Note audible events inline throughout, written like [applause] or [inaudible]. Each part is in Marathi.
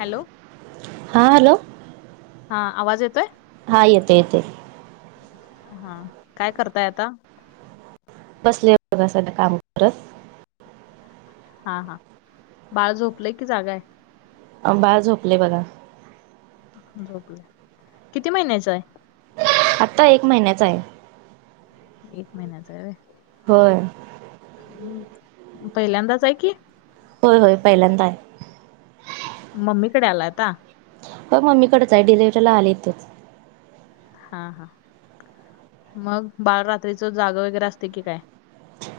हॅलो. हां हॅलो. हा आवाज येतोय. हा येतय येतय. हा काय करताय आता? बसलेय बघा अस काम करत. हा हा बाळ झोपलंय की, जाग हाय. आ बाळ झोपलय बघा. झोपलय किती महिन्याच हाय? आता एक महिन्याच हाय. एक महिन्याच हाय व्हय. व्हय. पहिल्यांदाच हाय की होय होय पहिल्यांदा आहे. मम्मीकडे आलाय आता? हो मम्मीकडच हाय डिलेव्हरीला आले इथंच. हा हा. मग बाळ रात्रीच जाग वगैरे असतय की, काय?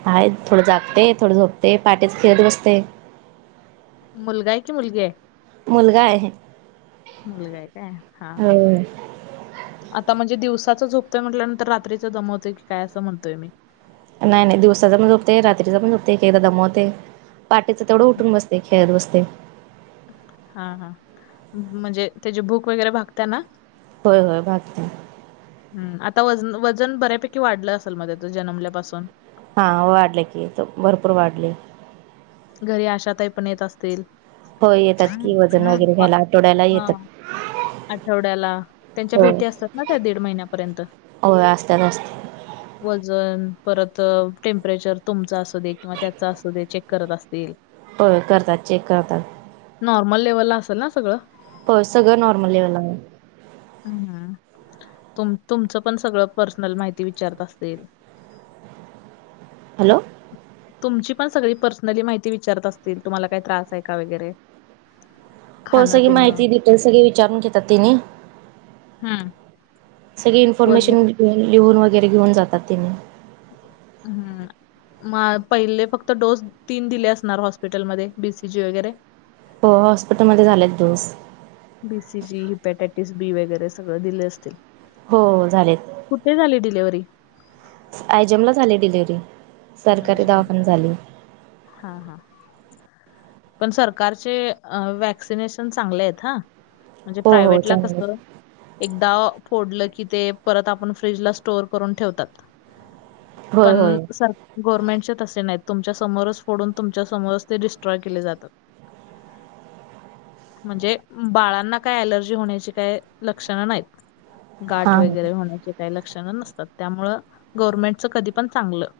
हाय थोडं जागतय, थोडं झोपतय, पाहटेच खेळत बसतय. मुलगा हाय की मुलगी हाय? मुलगा हाय व्हय. मुलगा आहे काय हा हा आता म्हणजे दिवसाच झोपतोय म्हटल्यानंतर, रात्रीच दमवतोय की काय असं म्हणतोय मी? नाही नाही दिवसाच पण झोपतय, रात्रीच पण झोपतय, एक एकदा दमवतय. पाटेचं तेवढं उठून बसतय, खेळत बसतय. हा हा म्हणजे त्याची भूक वगैरे भागत्या ना. होय होय भागतिया हम्म आता वजन वजन बऱ्यापैकी वाढलं असेल, म त्याच जन्मल्यापासून हा वाढलय की, एकदम भरपूर वाढलय. घरी आशाताई पण येत असतील. होय येतात की, वजन वगैरे घ्यायला आठवड्याला हा येतात. आठवड्याला त्यांच्या होय भेटी असतात ना, त्या दीड महिन्यापर्यंत होय असतात असतात वजन परत अ टेम्परेचर तुमचा असू दे किंवा त्याचा असू दे चेक करत असतील. व्हय करतात चेक करतात. नॉर्मल लेव्हलला असल ना सगळं. होय सगळं नॉर्मल लेवलला हाय. ह तुम तुमचं पण सगळं पर्सनल माहिती विचारत असतील. [inaudible] हॅलो. तुमची पण सगळी पर्सनली माहिती विचारत असतील, तुम्हाला काय त्रास आहे का वगैरे? हो खाणं सगळी पिणं माहिती डिटेल सगळे विचारून घेतात तेनी हम्म. सगळी वजन इन्फॉर्मेशन लिहून वगैरे घेऊन जातात तेनी हम्म. म पहिले फक्त डोस तीन दिले असणार. हॉस्पिटल मध्ये. बीसीजी वगैरे. हो हॉस्पिटलमध्ये झालेत dose. BC G hepatitis B वगैरे सगळं दिले असतील. हो झालेत. कुठे झाली डिलिव्हरी. आयजमला झाली डिलेवारी, सरकारी आयजम. दवाखानेत झाली, हा हा. पण सरकारचे वॅक्सिनेशन चांगले आहेत हा. म्हणजे हो हो प्रायव्हेटला चांगले कसं. एकदा फोडलं की ते. परत आपण फ्रीजला स्टोअर करून ठेवतात. होय पण होय असर गव्हर्नमेंटच्या तसे नाहीत. तुमच्या समोरच फोडून. तुमच्या समोरच ते डिस्ट्रॉय केले जातात. म्हणजे बाळांना काय अलर्जी होण्याची. काय लक्षणं नाहीत. गाठ हां हो वगैरे होण्याची काही लक्षणं नसतात. त्यामुंळ गव्हर्नमेंटच कधी पण चांगलं.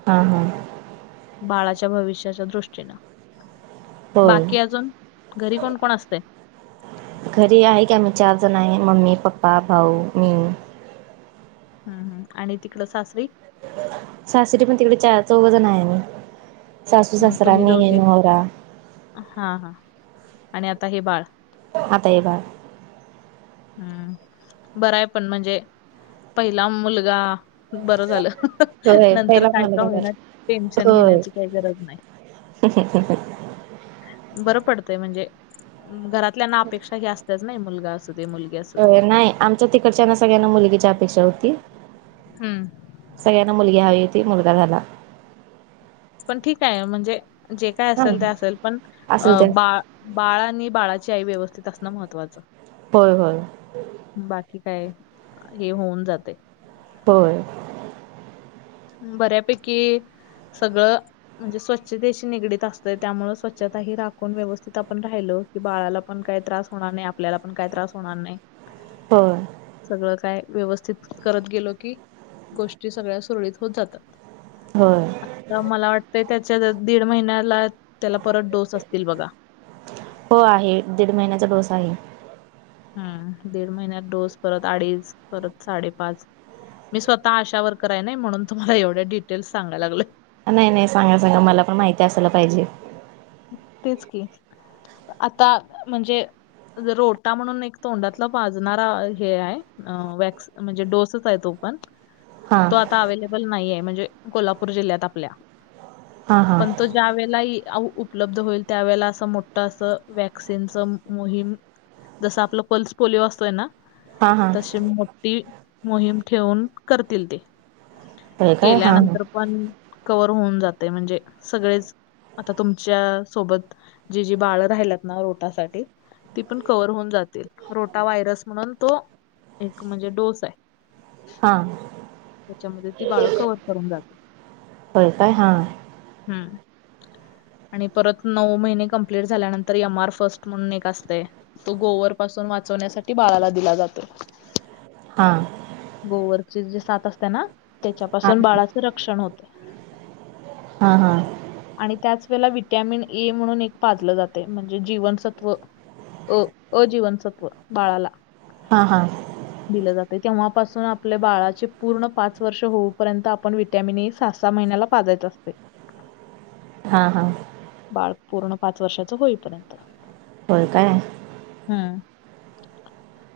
ह. ह. ह. बाळाच्या भविष्याच्या दृष्टीनं. होय बाकी अजून. घरी कोण कोण असते. घरी आहे की, आम्ही चार जण आहे. मम्मी पप्पा भाऊ मी. हम्म हम् आणि तिकड सासरी. सासरी पण तिकडे चार चौघ जण आहे आमी. हम्म. तुम्ही दोघे. हा हा आणि आता हे बाळ. आता हे बाळ. हम्म. बरंय पण म्हणजे,. पहिला मुलगा. बरं झालं. होय नंतर पहिला काय काय मुलगा होईना. झाला टेन्शन घेण्याची काही गरज नाही. हके हकट [unintelligible] बरं पडतंय म्हणजे. घरातल्यांना अपेक्षा ही असतेच ना मुलगा अस ते मुलगी असू दे नाय. आमच्या तिकडच्यां ना. सगळ्यांना मुलगीची अपेक्षा होती. हम्म. सगळ्यांना मुलगी हवी होती. मुलगा झाला. पण ठीके. म्हणजे जे काय हा असेल ते असेल. पण असेल अ त्या बा बाळ आणि बाळाची आई. व्यवस्थित असणं महत्त्वाचं. होय, होय. बाकी काय. हे होऊन जातय. होय. बऱ्यापैकी सगळं. म्हणजे स्वच्छतेशी निगडीत असते. त्यामुळे स्वच्छताही राखून व्यवस्थित आपण राहिल. कि बाळाला पण काही त्रास होणार नाही. आपल्याला पण काय त्रास होणार नाही. होय. सगळं काय व्यवस्थित करत गेलो की, गोष्टी सगळ्या सुरळीत हो जातात. होय. तर मला वाटतंय त्याच्या दीड महिन्याला. त्याला परत डोस असतील बघा्. हो आहे. दीड महिन्याचा डोस आहे. हम्म दीड महिन्यात डोस. परत अडीच. परत साडेपाच. मी स्वतः आशा वकररायनी. म्हणून तुम्हाला एवढ्या डिटेल्स सगयला लागले. नाही नाही. सांगा सांगा. मला पण माहिती असायला पाहिजे. तेच की, आता म्हणजे. रोटा म्हणून. एक तोंडातला पाजणारा हे आहे. वक्स म्हणजे डोसेच आहे तो पण. हां तो आता अबल नाहीये. म्हणजे कोल्हापूर जि्ल्यात आपल्या. हां हां पण तो. ज्या वेळेला ही उपलब्ध होईल. त्यावेेळेला असं मोठ असं वॅक्सिनच मोहीम. जस आपलं पल्स पोलिओ असतोय ना. हां हां तशी मोठी मोहीम ठेवून करतील ते. होय काय हां हां केल्यानंतर पण कवर होऊन जाते म्हणजे सगळेच - - आता तुमच्या सोबत जी जी बाळ राहिल्यात ना रोटासाठी ती पण कव्हर होऊन जातील. रोटा व्हायरस म्हणून तो - - एक म्हणजे डोस हाय. हा. त्याच्यामध्ये ती बाळ कव्हर करून जाते. हो काय. हा. हम्म. आणि परत नऊ महिने कंप्लीट झाल्यानंतर एम आर फर्स्ट म्हणून एक असतयं. तो गोवर पासून वाचवण्यासाठी बाळाला दिला जातो. हां. गोवरची जी साात असत्या ना हां त्याच्यापासून बाळाच रक्षण होतं. हा. हा. आणि त्याच वेळेला विटॅमिन ए म्हणून एक पाजलं जातयं म्हणजे जीवनसत्व. अ, अ जीवनसत्व बाळाला. हा. हा. दिलं जातयं. तेव्हापासून आपले बाळाचे पूर्ण पाच - - वर्ष होऊपर्यंत आपण वि्हटॅमिन ए सहा -सहा महिन्याला पाजायच असतयं. हा. हा. बाळ पूर्ण पाच वर्षाचं होईपर्यंत. होय काय? हम्म.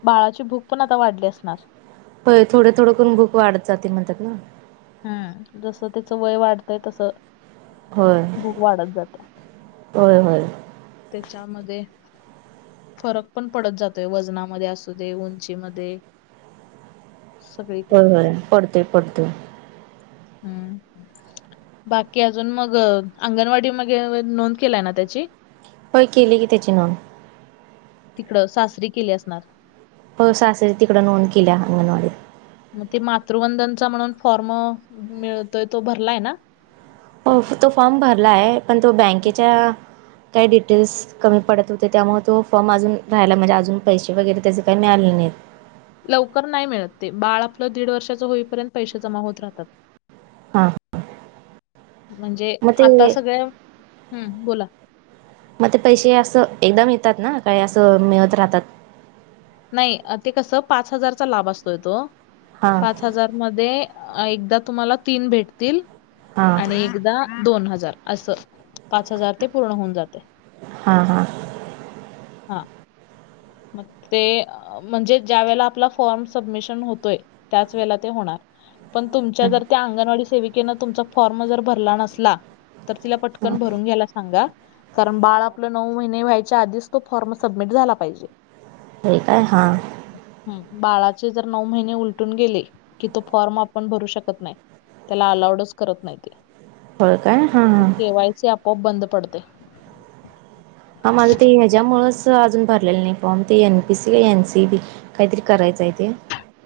बाळाची भूक पण आता वाढली असणार. होय. थोडं थोडं करून भूक वाढत जाते म्हणत्यात नव्हं. हम्म. जसं त्याचं वय वाढतंय तसं. होय. भुक वाढत जात्या. होय. होय. त्याच्यामध्ये - - फरक पण पडत जातोय. वजनामध्ये असू दे, उंचीमध्ये. होय, सगळीकडूनच होय. पडतोय, पडतोय. हम्म. बाकी अजून मग अंगणवाडी मगे अ नोंद केलाय ना त्याची? होय. केली की त्याची नोंद. तिकडं सासरी केली असणार. होय. सासरी तिकडं नोंद केल्या अंगणवाडीत. मग ते मातृवंदनचा म्हणून फॉर्म मिळतोय तो भरलाय ना. तो फॉर्म भरलायं पण तो बँकेच्या - - काही डिटेल्स कमी पडत होते. त्यामुळं तो फॉर्म अजून राहायला म्हणजे अजून पैसे वगैरे त्याचे काय मिळालं नाहीयेत. लवकर नाही मिळत ते. बाळ आपलं दीड वर्षाच होईपर्यंत पैसे जमा होत राहतात. हा. म्हणजे आता ते सगळ्या - - हम् बोला. मग ते पैसे असं एकदम येतात ना काय असं मिळत राहतात? नाही ते कस पाच हजारचा लाभ असतोय तो. हां पाच - - हजार मध्ये एकदा तुम्हाला तीन भेटतील हां आणि एकदा दोन हजार असं पाच हजार ते पूर्ण होऊन जात्या. हा. हा. हां. मग ते म्हणजे ज्या वेळेला आपला फॉर्म सबमिशन होतोय त्याच वेळेला ते होणार. पण तुमच्या जर हां त्या अंगणवाडी सेविकेने तुमचा फॉर्म जर भरला नसला तर तिला पटकन भरून घ्यायला सांगा कारण बाळ आपलं नऊ महिने व्हायच्या आधीच, तो फॉर्म सबमिट झाला पाहिजे. ठीक आहे हा. हम्म बाळाचे जर नऊ महिने उलटून गेले, कि तो फॉर्म आपण भरू शकत नाही. त्याला अलाउडच करत नाही ते, होय काय हां हां केवायसी आपोआप बंद पडते. माझं ते ह्याज्यामुळच अजून भरलेलं नाही फॉर्म, ते एन पी सी का एन सी बी. काहीतरी करायचं आहे ते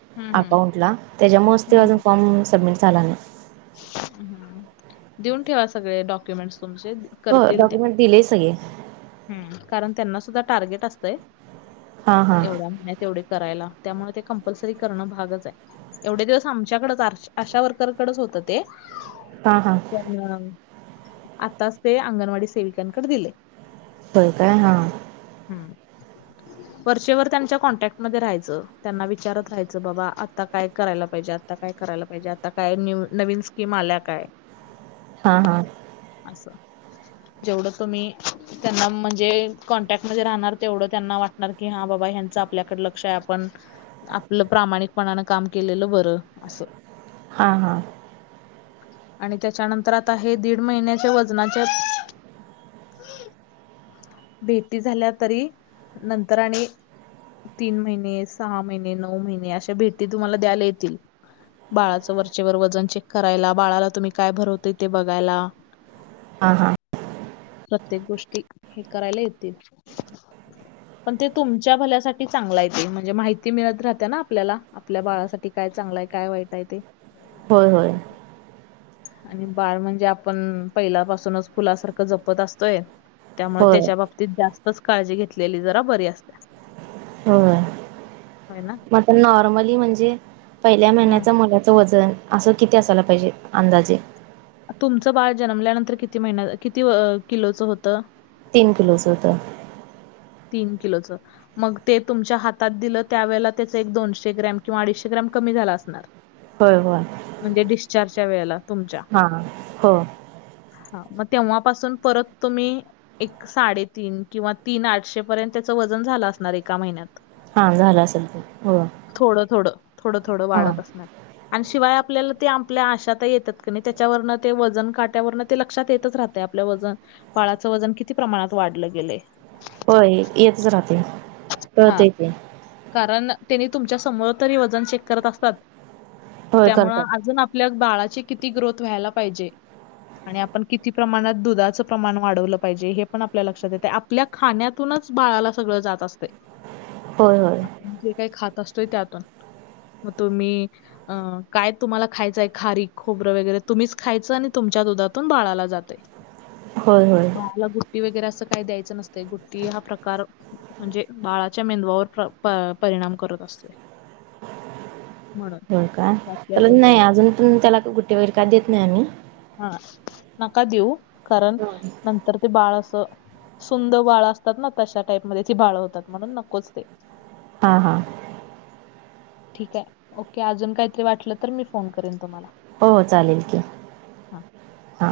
हम्म अकाउंटला, त्याज्यामुळच हम्म त्यो अजून हम्म फॉर्म सबमिट झाला नाही. देऊन ठेवा सगळे डॉक्युमेंट्स तुमचे. होय करतील त्या डॉक्युमेंट दिले सगळे. हम्म कारण त्यांना सुद्धा टार्गेट असतय. हां हां एवढ्या [unintelligible] तेवढे करायला. त्यामुळे ते कंपल्सरी करणं भागच हाय. एवढे दिवस आमच्याकड अशा वर्करकडच होतं ते. हा हा. पण, आताच ते अंगणवाडी सेविकांकडे दिले. होय काय हा. हम्म. वर्चेवर त्यांच्या कॉन्टॅक्ट म राहायचं. त्यांना विचारत राहायचं, बाबा आता काय करायला पाहिजे आता काय करायला पाहिजे. आता काय न्यू, नवीन स्कीम आल्या काय? हा हा. असं. जेवढं तुम्ही त्यांना म्हणजे कॉन्टॅक्ट मध्ये राहणार तेवढं त्यांना वाटणार की, हा बाबा ह्यांचं आपल्याकडे लक्ष हाय आपण आपलं प्रामाणिकपणानं काम केलेलं बरं, असं. हा हा. आणि त्याच्यानंतर आता हे दीड महिन्याच्या वजनाच्या भेटी झाल्या तरी, नंतर आणि तीन महिने, सहा महिने, नऊ महिने अशा भेटी तुम्हाला द्यायला येतील. बाळाचं वरचेवर वजन चेक करायला, बाळाला तुम्ही काय भरवतय ते बघायला. हा हा.. प्रत्येक गोष्टी, हे करायला येतील. पण ते तुमच्या भल्यासाठी चांगला आहे ते, म्हणजे माहिती मिळत राहत्याना आपल्याला. आपल्या बाळासाठी काय चांगलंय काय वाईट हाय ते. होय होय. आणि बाळ म्हणजे आपण, पहिल्यापासूनच फुलासारखं जपत असतोय. त्यामुळे होय त्याच्या बाबतीत जास्तच काळजी घेतलेली जरा बरी असत्या. होय. हो ना? म आता नॉर्मली म्हणजे पहिल्या हा महिन्याच मुलाच वजन असं किती असायला पाहिजे? अंदाजे. तुमचं बाळ जन्मल्यानंतर किती महिन्या किती अ -किलोच होतं? तीन किलोच हुतं. तीन किलोचं मग ते तुमच्या हातात दिलं त्यावेळेला त्याच एक दोनशे ग्रॅम किवा अडीशे ग्रॅम कमी झाल असणार. होय होय. म्हणजे डिस्चार्जच्या वेळेला, तुमच्या. हा हो. हा मग तेव्हापासून परत तुम्ही, एक साडेतीन किंवा तीन आठशे पर्यंत त्याच वजन झालं असणार एका महिन्यात. हां झालं असेल ते हो थोडं थोडं, थोडं थोडं हां वाढत असणार. आणि शिवाय आपल्याला ते आपल्या आश येतात क नाही त्याच्यावरन ते वजन काट्यावरन ते लक्षात येतच राहते. आपलं वजन बाळाचं वजन किती प्रमाणात वाढलं गेले. होय येतच राहते कळत हा येते. कारण त्यांनी तुमच्या समोर तरी वजन शेक करत असतात होय त्यामु करतात अजून आप लग बाळाची किती ग्रोथ व्हायला पाहिजे आणि आपण किती प्रमाणात दुधाचं प्रमाण वाढवलं पाहिजे हे पण आपल्या लक्षात येते. आपल्या खाण्यातूनच बाळाला सगळ जात असते. हो होय. जे काही खात असतोय त्यातून मग तुम्ही अं काय तुम्हाला खायचंय खारी खोबरं वगैरे तुम्हीच खायचं आणि तुमच्या दुधातून बाळाला जाते. [inaudible] होय होय. बाला गुट्टी वगैरे असं काही द्यायचं नसते गुट्टी हा प्रकार म्हणजेडळाच्या मेंदवावर परिणाम करत असते. होळ बाकी काला अजून नाही काय अजून पण त्याला कुठे वैर काय देत नाही आम्ही हा नका देऊ कारण नंतर ते बाळ असं. सुंदर बाळ असतात ना तशा टाईप म ती बाळ होतात म्हणून नकोच ते हा हा. ठीक आहे ओके अजून काहीतरी वाटलं तर मी फोन करेन तुम्हाला हो चालेल की. हां